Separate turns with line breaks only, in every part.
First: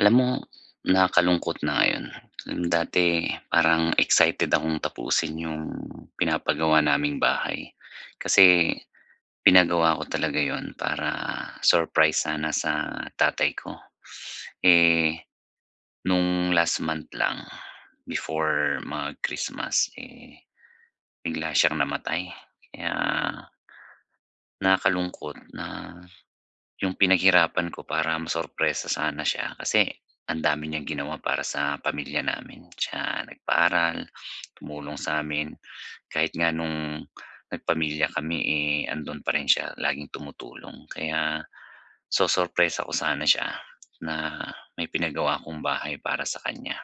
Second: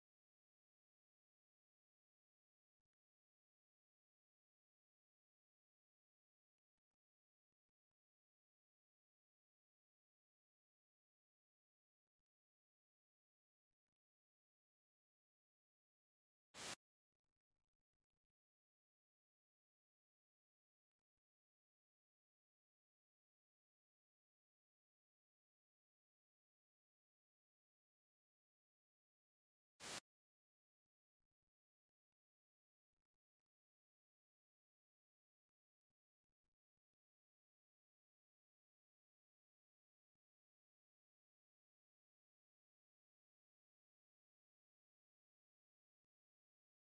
Alam mo, nakakalungkot na ngayon. Yung dati parang excited akong tapusin yung pinapagawa naming bahay. Kasi pinagawa ko talaga yon para surprise sana sa tatay ko. Eh, nung last month lang, before mag-Christmas, eh, bigla siyang namatay. Kaya nakakalungkot na yung pinaghirapan ko para masorpresa sana siya, kasi ang dami niyang ginawa para sa pamilya namin. Siya nagpaaral, tumulong sa'min, kahit nga nung nagpamilya kami, eh, andun pa rin siya laging tumutulong. Kaya sosorpresa ko sana siya na may pinagawa akong bahay para sa kanya.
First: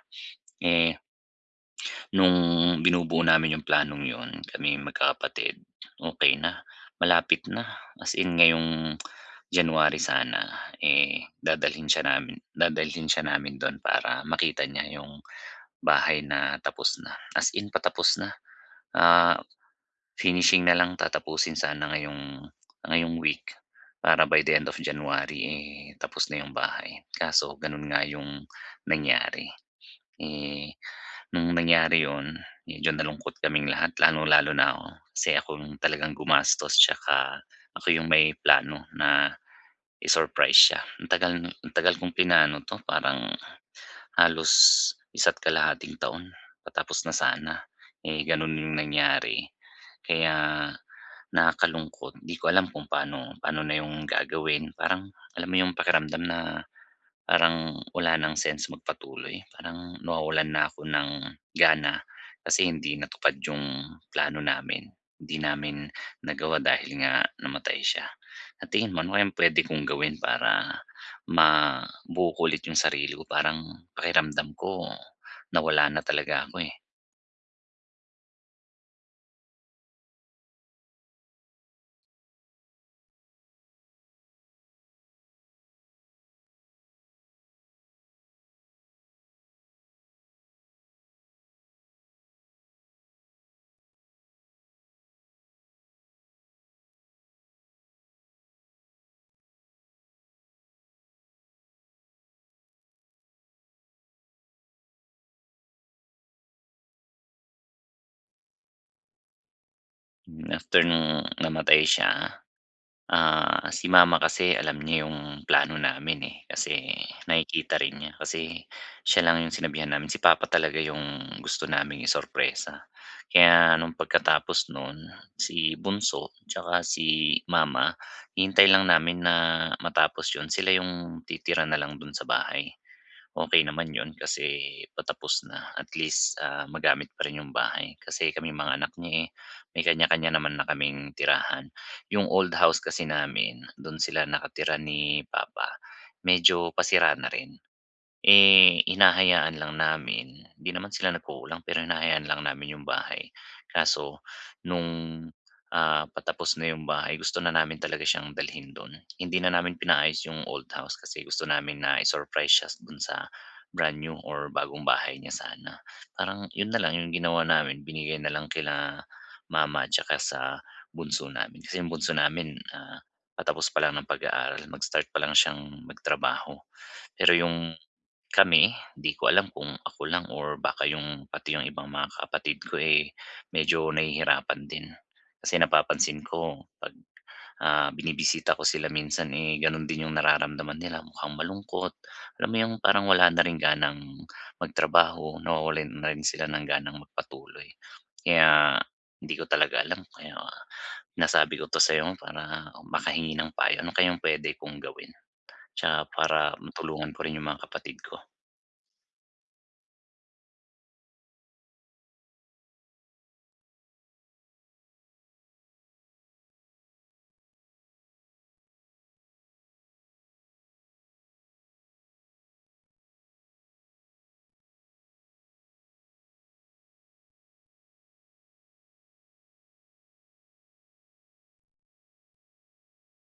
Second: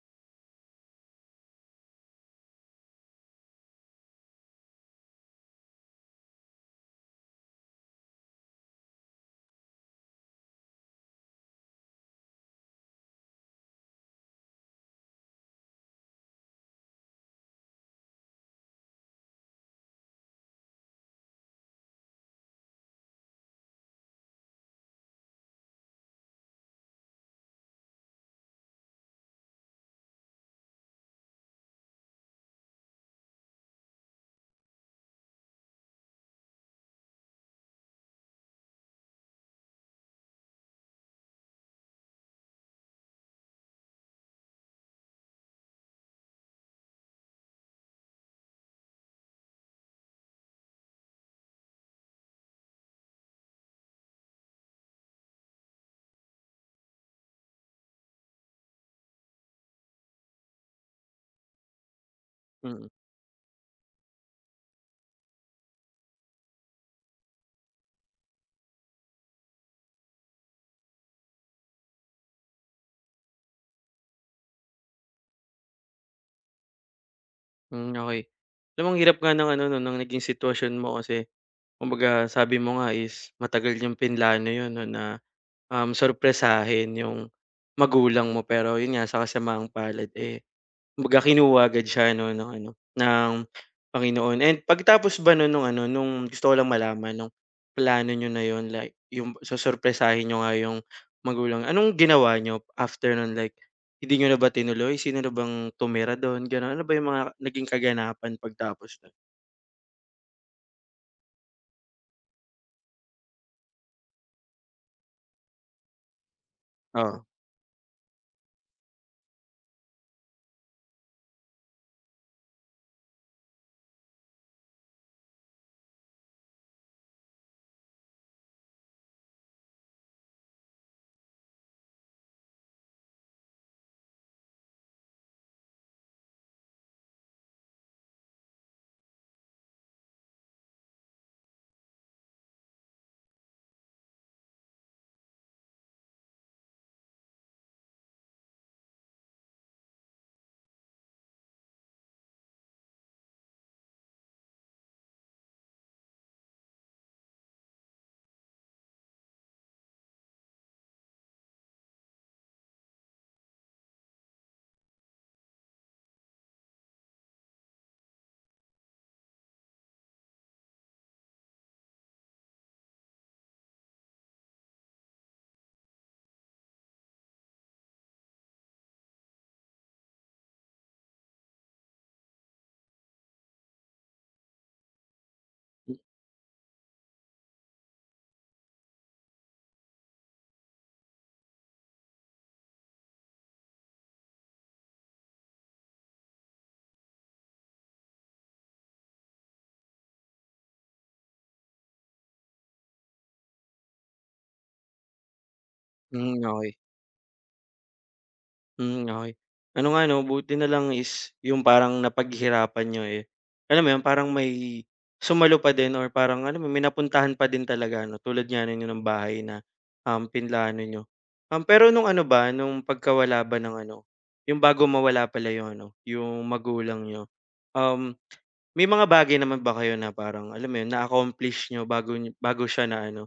Eh, nung binubuo namin yung planong yun, kami magkakapatid, okay na, malapit na. As in ngayong January sana, eh, dadalhin siya namin dun para makita niya yung bahay na tapos na. As in patapos na, ah, finishing na lang tatapusin sana ngayong ngayong week para by the end of January, eh, tapos na yung bahay. Kaso ganun nga yung nangyari, eh. Nung nangyari yun, medyo nalungkot kaming lahat, lalo lalo na ako. Kasi ako yung talagang gumastos tsaka ako yung may plano na i-surprise siya. Ang tagal kong plinano 'to, parang halos isa't kalahating taon patapos na sana, eh, ganun yung nangyari. Kaya nakakalungkot, 'di ko alam kung paano paano na yung gagawin. Parang alam mo yung pakiramdam na parang wala ng sense magpatuloy, parang nawawalan na ako ng gana kasi
Mm,
hindi natupad yung plano namin. Hindi namin nagawa dahil nga namatay siya. Sa tingin mo ano kayang puwede kong gawin para mabuo ko ulit yung sarili ko? Parang pakiramdam ko nawala na talaga ako, eh.
hmm, okey. Alam mo ang hirap nga ng ano 'no, ng naging sitwasyon mo kasi kumbaga sabi mo nga is matagal yung plinano yun 'no na, sorpresahin yung magulang mo pero yun nga sa kasamaang palad, eh. Kumbaga kinuha agad siya 'no ng ano, ng Panginoon, and pagtapos ba no nung ano, nung gusto ko lang malaman nung plano niyo na yun, like yung susurpresahin niyo nga yung magulang, anong ginawa niyo after nun, like hindi niyo na ba tinuloy? Sino na bang tumira dun, gano'n? Ano ba yung mga naging kaganapan pagtapos nun?
Hmm, after nung namatay siya, ah, si mama kasi alam niya yung plano namin, eh, kasi
Oo,
nakikita rin niya. Kasi siya lang yung sinabihan namin, si papa talaga yung gusto naming isorpresa. Kaya nung pagkatapos nun, si bunso tsaka si mama, hinintay lang namin na matapos yun. Sila yung titira na lang dun sa bahay. Okey naman yun kasi patapos na, at least, magamit pa rin yung bahay. Kasi kami mga anak niya, eh, may kanya-kanya naman na kaming tirahan. Yung old house kasi namin, dun sila nakatira ni papa, medyo pasira na rin. Eh, hinahayaan lang namin. Hindi naman sila nagkukulang, pero hinahayaan lang namin yung bahay. Kaso nung, patapos na yung bahay gusto na namin talaga siyang dalhin dun. Hindi na namin pinaayos yung old house kasi gusto namin na i-surprise siya dun sa brand new or bagong bahay niya sana. Parang yun na lang yung ginawa namin, binigay na lang kila mama tsaka sa bunso namin. Kasi yung bunso namin, patapos pa lang ng pag-aaral, mag-start pa lang siyang magtrabaho. Pero yung kami, di ko alam kung ako lang or baka yung pati yung ibang mga kapatid ko, eh, medyo nahihirapan din. Kasi napapansin ko 'pag, binibisita ko sila minsan, eh, gano'n din yung nararamdaman nila, mukhang malungkot. Alam mo yung parang wala na ring ganang magtrabaho, nawawalan na rin sila ng ganang magpatuloy. Kaya hindi ko talaga alam, kaya nasabi ko 'to sa'yo para makahingi ng payo. Ano kayang puwede kong gawin? Tsaka para
hmm, okey.
matulungan ko rin yung mga kapatid ko.
Hmm, okey. Ano nga 'no, buti na lang is yung parang napaghirapan niyo, eh, alam mo yun, parang may sumalo pa din or parang alam mo may napuntahan pa din talaga ano, tulad nga ninyo ng bahay na, pinlano niyo. Pero nung ano ba, nung pagkawala ba ng ano, yung bago mawala pala yung ano, yung magulang niyo, um, may mga bagay naman ba kayo na parang alam mo yun, na-accomplish niyo bago siya na ano,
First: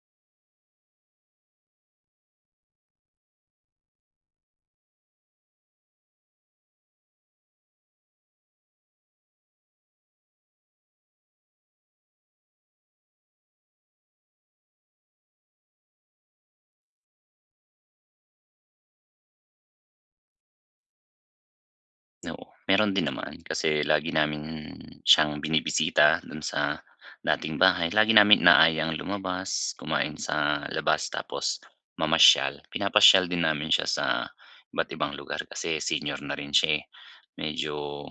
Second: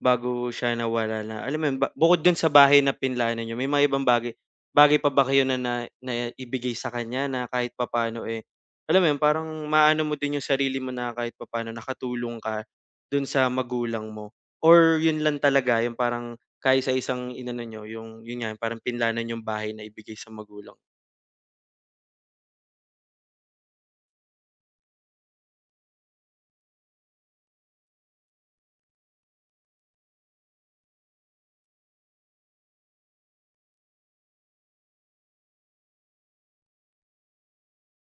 bago siya nawala, na alam mo yun, ba bukod dun sa bahay na pinlano niyo, may mga ibang bagay Bagay pa ba kayo na na na ibigay sa kanya na kahit papaano, eh, alam mo yun, parang maano mo din yung sarili mo na kahit papaano nakatulong ka dun sa magulang mo, or yun lang talaga yung parang kaisa-isang inano niyo, yung yun nga yung parang pinlanan yung bahay na ibigay sa magulang?
Oo, meron din naman kasi lagi namin siyang binibisita do'n sa dating bahay. Lagi namin inaayang lumabas, kumain sa labas tapos mamasyal. Pinapasyal din namin siya sa iba't ibang lugar kasi senior na rin siya, eh. Medyo,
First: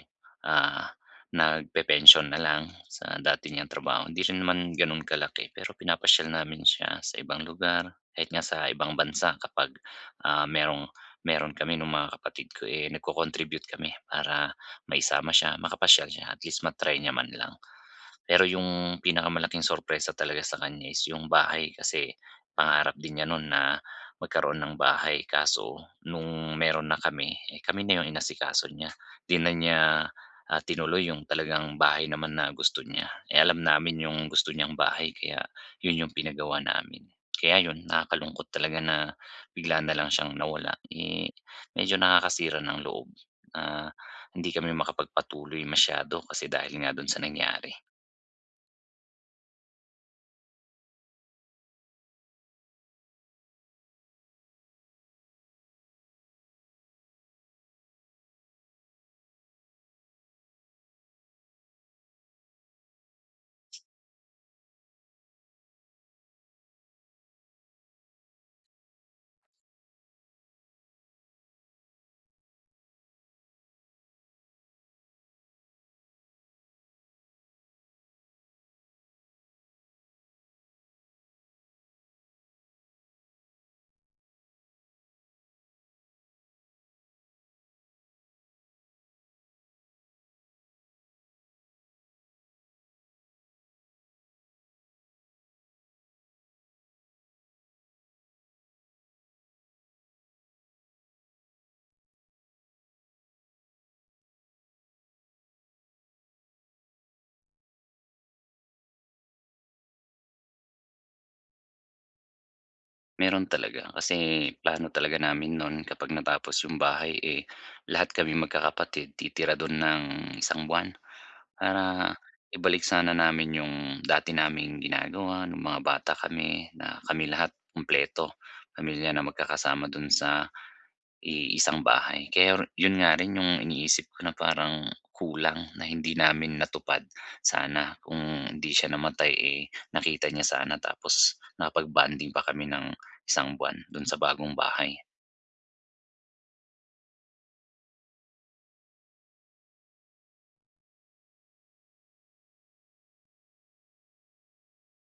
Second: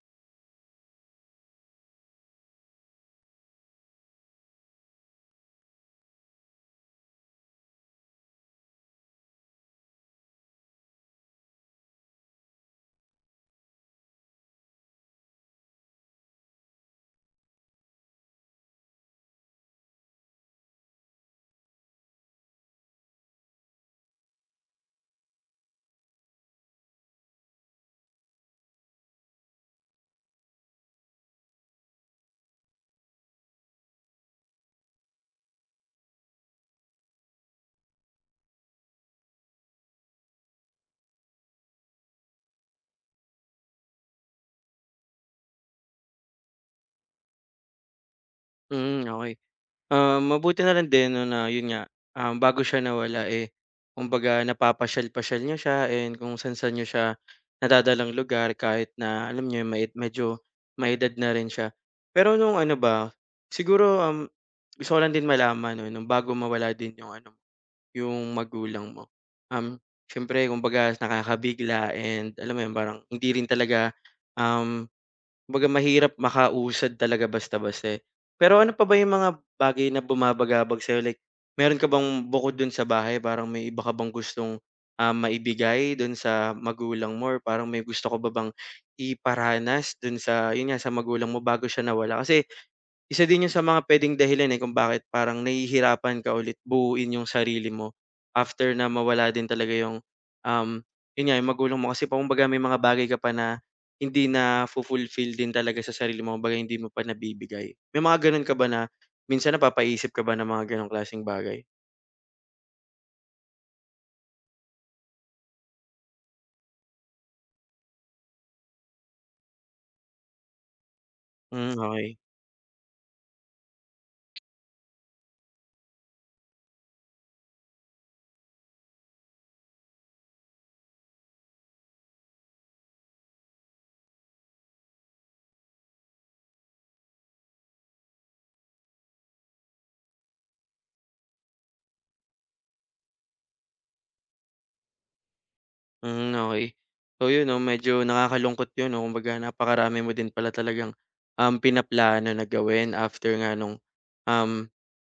ah, nagpe-pensyon na lang sa dati niyang trabaho. Hindi rin naman gano'n kalaki pero pinapasyal namin siya sa ibang lugar kahit nga sa ibang bansa kapag, ah, merong meron kami nung mga kapatid ko, eh, nagco-contribute kami para maisama siya, makapasyal siya, at least matry try niya man lang. Pero yung pinakamalaking sorpresa talaga sa kanya is yung bahay, kasi pangarap din niya nun na magkaroon ng bahay, kaso nung meron na kami, eh, kami na yung inasikaso niya. 'Di na niya, tinuloy yung talagang bahay naman na gusto niya. Eh, alam namin yung gusto niyang bahay kaya yun yung pinagawa namin. Kaya yun, nakakalungkot talaga na bigla na lang siyang nawala, eh, medyo nakakasira ng loob na hindi kami makapagpatuloy masyado kasi dahil nga dun sa nangyari.
Hmm, okey. Ah, mabuti na lang din 'no na yun nga, bago siya nawala, eh, kumbaga napapasyal-pasyal niyo siya and kung saan-saan niyo siya nadadalang lugar kahit na alam niyo yun, medyo may-edad na rin siya. Pero nung ano ba, siguro, gusto ko lang din malaman 'no, nung bago mawala din yung ano, yung magulang mo, um, siyempre kumbaga nakakabigla, and alam mo yun, parang hindi rin talaga. um Kumbaga mahirap makausad talaga basta-basta, eh. Pero ano pa ba yung mga bagay na bumabagabag sa'yo, like meron ka bang bukod dun sa bahay, parang may iba ka bang gustong, maibigay dun sa magulang mo or parang may gusto ko bang iparanas dun sa yun nga, sa magulang mo bago siya nawala? Kasi isa din 'yun sa mga puwedeng dahilan, eh, kung bakit parang nahihirapan ka ulit buuin yung sarili mo after na mawala din talaga yung, um, 'yun nga, yung magulang mo. Kasi kumbaga may mga bagay ka pa na hindi nafu-fulfill din talaga sa sarili mo, kumbaga hindi mo pa nabibigay. May mga gano'n ka ba na minsan napapaisip ka ba ng mga gano'ng klaseng bagay?
Meron talaga, kasi plano talaga namin noon kapag natapos yung bahay, eh, lahat kami magkakapatid titira do'n ng isang buwan.
Hmm,
Para
okey.
ibalik sana namin yung dati naming ginagawa nung mga bata kami na kami lahat kumpleto, pamilya na magkakasama do'n sa iisang bahay, kaya yun nga rin yung iniisip ko na parang kulang, na hindi namin natupad. Sana kung hindi siya namatay, eh, nakita niya sana tapos nakapag-bonding pa kami ng isang buwan dun sa bagong bahay.
Hmm, okey. So yun 'no, medyo nakakalungkot yun 'no, kumbaga napakarami mo din pala talagang, pinaplano na gawin after nga nung, um,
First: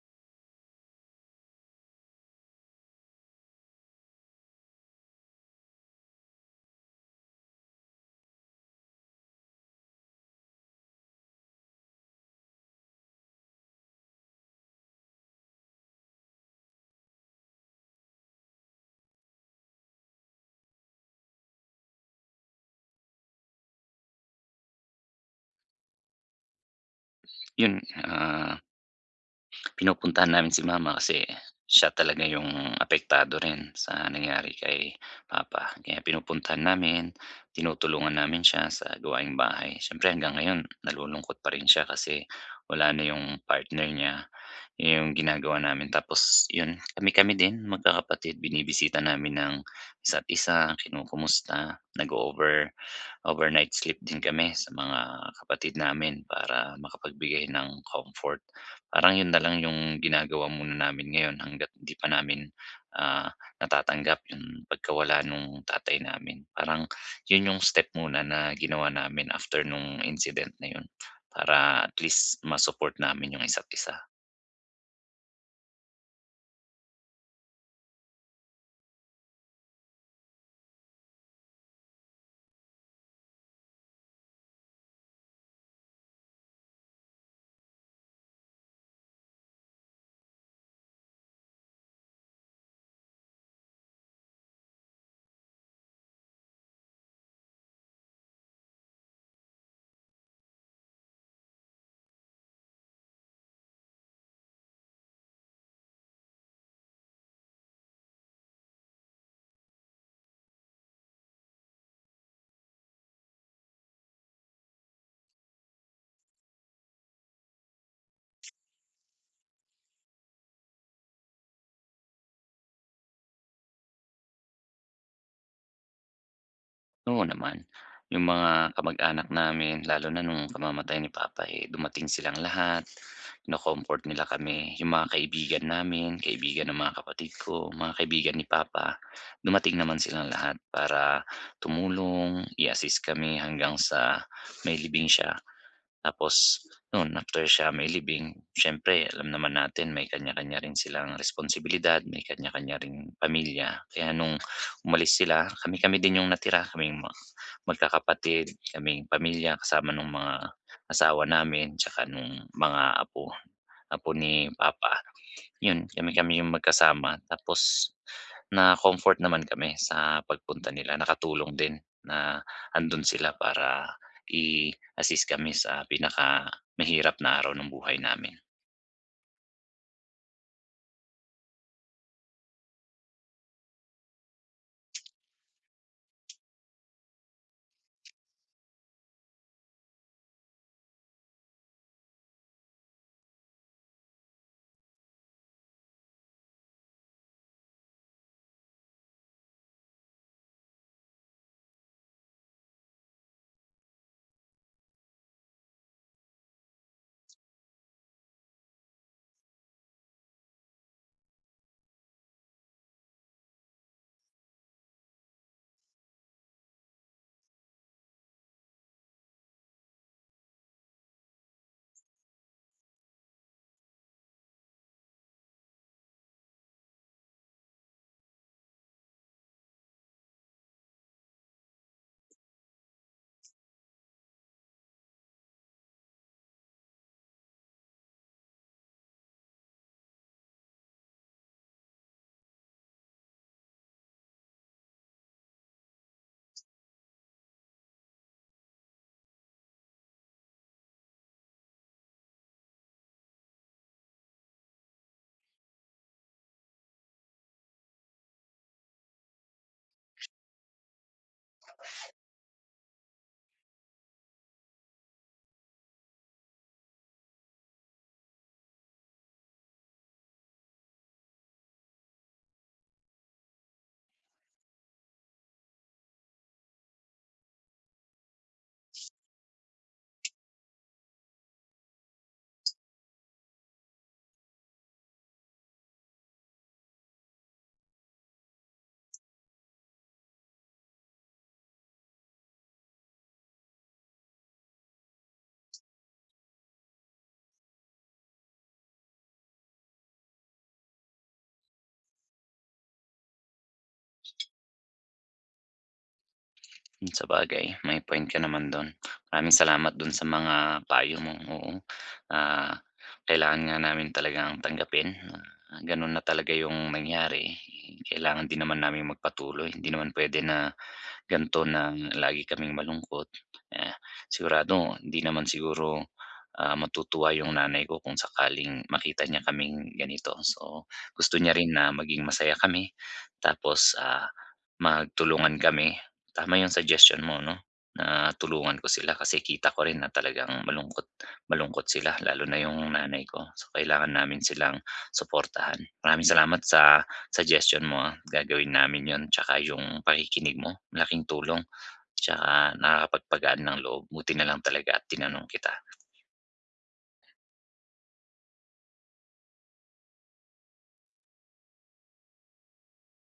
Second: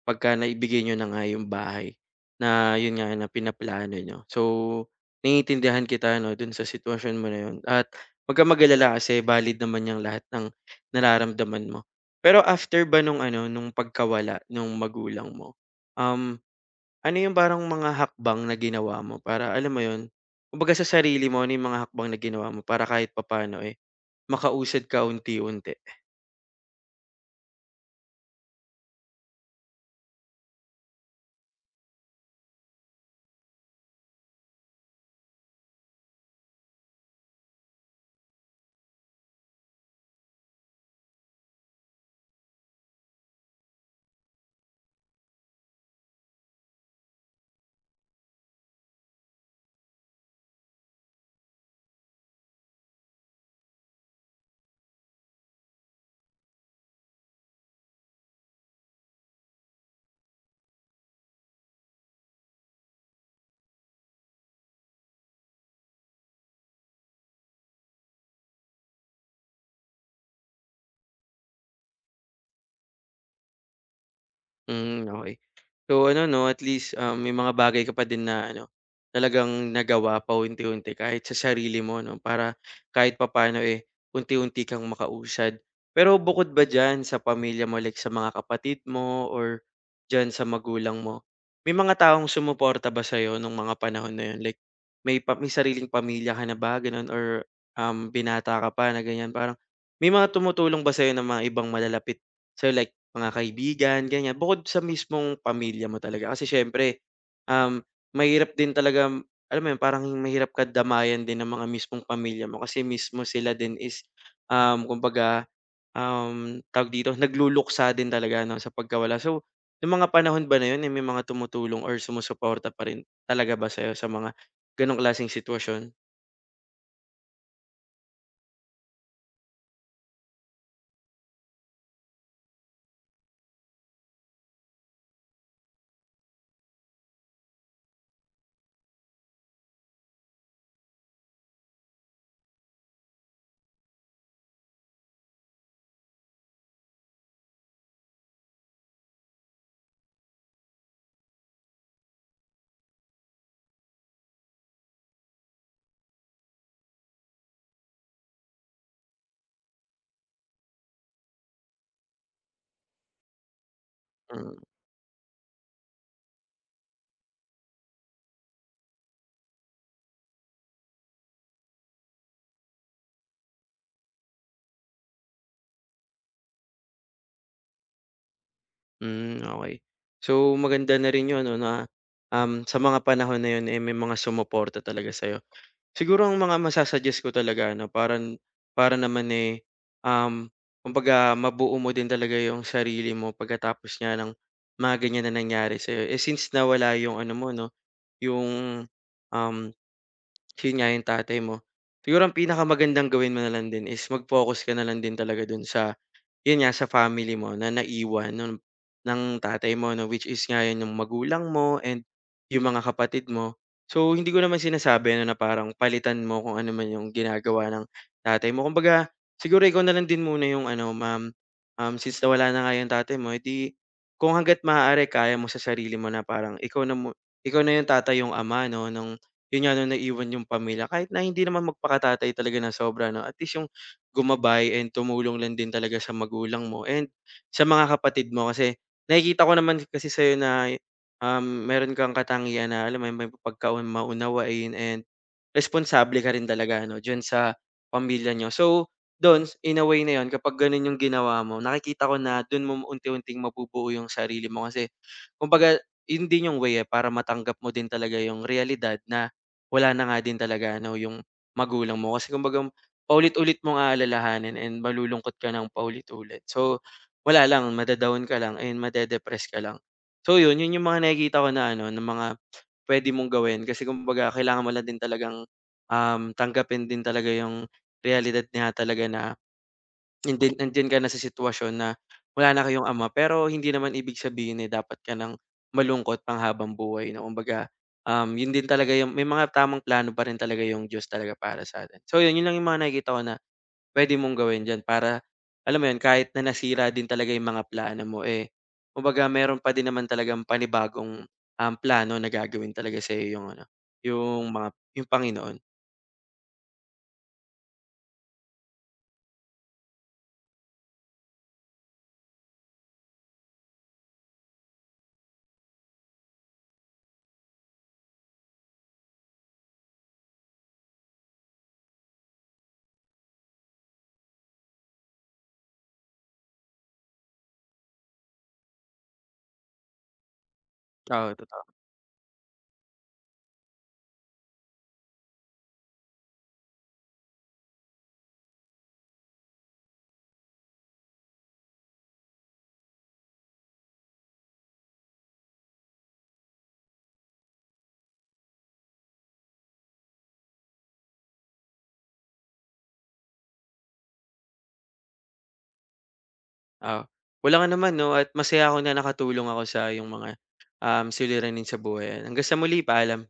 pagka naibigay niyo na nga yung bahay na yun nga na pinaplano nyo. So, naiintindihan kita 'no, dun sa sitwasyon mo na yun, at wag kang kasi valid naman yung lahat ng nararamdaman mo. Pero after ba nung ano, nung pagkawala nung magulang mo, um ano yung parang mga hakbang na ginawa mo para alam mo yun, kumbaga sa sarili mo, ano yung mga hakbang na ginawa mo para kahit papaano, eh, makausad ka unti-unti?
Yun, pinupuntahan namin si mama kasi siya talaga yung apektado rin sa nangyari kay papa. Kaya pinupuntahan namin, tinutulungan namin siya sa gawaing bahay. Siyempre hanggang ngayon nalulungkot pa rin siya kasi wala na yung partner niya. Yung ginagawa namin tapos yun, kami-kami din magkakapatid binibisita namin ng isa't isa, kinukumusta, nag-o-over overnight sleep din kami sa mga kapatid namin para makapagbigay ng comfort. Parang yun na lang yung ginagawa muna namin ngayon hangga't hindi pa namin, ah, natatanggap yung pagkawala nung tatay namin. Parang yun yung step muna na ginawa namin after nung incident na yun para at least ma-support namin yung isa't isa.
Hmm, okey. So ano 'no, at least, may mga bagay ka pa din na ano, talagang nagawa pa unti unti kahit sa sarili mo 'no, para kahit papaano, eh, unti-unti kang makausad. Pero bukod ba diyan sa pamilya mo, like sa mga kapatid mo or diyan sa magulang mo, may mga taong sumuporta ba sa sa'yo nung mga panahon na 'yun? Like may sariling pamilya ka na ba gano'n or, binata ka pa na ganiyan, parang may mga tumutulong ba sa sa'yo, ng mga ibang malalapit sa'yo, like mga kaibigan, ganyan. Bukod sa mismong pamilya mo talaga, kasi siyempre, um, mahirap din talaga, alam mo yun, parang mahirap ka damayan din ng mga mismong pamilya mo kasi mismo sila din is, kumbaga, tawag dito, nagluluksa din talaga 'no, sa pagkawala. So, nung mga panahon ba na yun, eh, may mga tumutulong or sumusuporta pa rin talaga ba sa'yo sa mga gano'ng klaseng sitwasyon?
Oo naman. Yung mga kamag-anak namin lalo na nung kamamatay ni papa, eh, dumating silang lahat, kino-comfort nila kami. Yung mga kaibigan namin, kaibigan ng mga kapatid ko, mga kaibigan ni papa, dumating naman silang lahat para tumulong, i-assist kami hanggang sa may libing siya. Tapos no'n after siya mailibing siyempre alam naman natin may kanya-kanya rin silang responsibilidad, may kanya-kanya rin pamilya. Kaya nung umalis sila, kami-kami din yung natira, kaming magkakapatid, kaming pamilya kasama nung mga asawa namin tsaka nung mga apo, apo ni
Mm,
papa. 'Yun, kami-kami yung magkasama tapos na-comfort naman kami sa pagpunta nila. Nakatulong din na andun sila para i-assist kami sa pinaka mahirap na araw ng buhay namin.
hmm, okey. So, maganda na rin yun 'no, na, sa mga panahon na yun, eh, may mga sumuporta talaga sa'yo. Siguro ang mga masa ko talaga ano, parang para naman, eh, um, kumbaga mabuo mo din talaga yung sarili mo pagkatapos nga ng mga ganyan na nangyari sa'yo. Eh, since nawala yung ano mo 'no, yung, um, yun nga yung tatay mo. Siguro ang pinakamagandang gawin mo na lang din is mag-focus ka na lang din talaga dun sa yun nga, sa family mo na naiwan ng tatay mo 'no, which is nga yun yung magulang mo and yung mga kapatid mo. So, hindi ko naman sinasabi ano na parang palitan mo kung ano man yung ginagawa ng tatay mo. Kumbaga siguro ikaw na lang din muna yung ano, ma'am, since nawala na nga yung tatay mo, eh di kung hangga't maaari kaya mo sa sarili mo na parang ikaw na yung tatay, yung ama 'no, nung yun nga nung naiwan yung pamilya. Kahit na hindi naman magpakatatay talaga ng sobra 'no, at least yung gumabay and tumulong lang din talaga sa magulang mo and sa mga kapatid mo. Kasi nakikita ko naman kasi sa'yo na, meron kang katangian na alam mo yun, may maunawain and responsable ka rin talaga ano diyan sa pamilya niyo. So, dun in a way na yun kapag ganun yung ginawa mo, nakikita ko na dun mo unti-unting mabubuo yung sarili mo, kasi kumbaga yun din yung way, eh, para matanggap mo din talaga yung realidad na wala na nga din talaga ano yung magulang mo. Kasi kumbaga paulit-ulit mong aalalahanin and malulungkot ka ng paulit-ulit. So, wala lang, mada ka lang and made ka lang. So yun, yun yung mga nakikita ko na ano, ng mga pwede mong gawin, kasi kumbaga kailangan mo lang din talagang, tanggapin din talaga yung realidad niya talaga, na nandiyan ka na sa sitwasyon na wala na kayong ama, pero hindi naman ibig sabihin, eh, dapat ka ng malungkot pang habang buhay, na kumbaga, yun din talaga yung may mga tamang plano pa rin talaga yung Diyos talaga para sa'tin. So yun, yun lang yung mga nakikita ko na puwede mong gawin diyan para, alam mo 'yun, kahit na nasira din talaga 'yung mga plano mo, eh, kumbaga meron pa din naman talagang panibagong, plano na gagawin talaga sa'yo, 'yung ano, 'yung mga 'yung Panginoon.
Mm, sa bagay, may point ka naman dun. Maraming salamat dun sa mga payo mo, oo. Ah, kailangan nga namin talagang tanggapin na ganun na talaga yung nangyari. Kailangan din naman namin magpatuloy, hindi naman pwede na gan'to na lagi kaming malungkot, ah, sigurado hindi naman siguro, matutuwa yung nanay ko kung sakaling makita niya kaming ganito. So,
Oo,
gusto niya
totoo.
rin na maging masaya kami tapos, magtulungan kami. Tama yung suggestion mo 'no, na tulungan ko sila kasi kita ko rin na talagang malungkot malungkot sila lalo na yung nanay ko. So, kailangan namin silang suportahan. Maraming salamat sa suggestion mo, gagawin namin 'yun tsaka yung pakikinig mo malaking tulong, tsaka nakakapagpagaan ng loob, buti na lang talaga at tinanong kita.
Oo. Walang naman 'no, at masaya ako na nakatulong ako sa yung mga, suliranin sa buhay. Hanggang sa muli, paalam.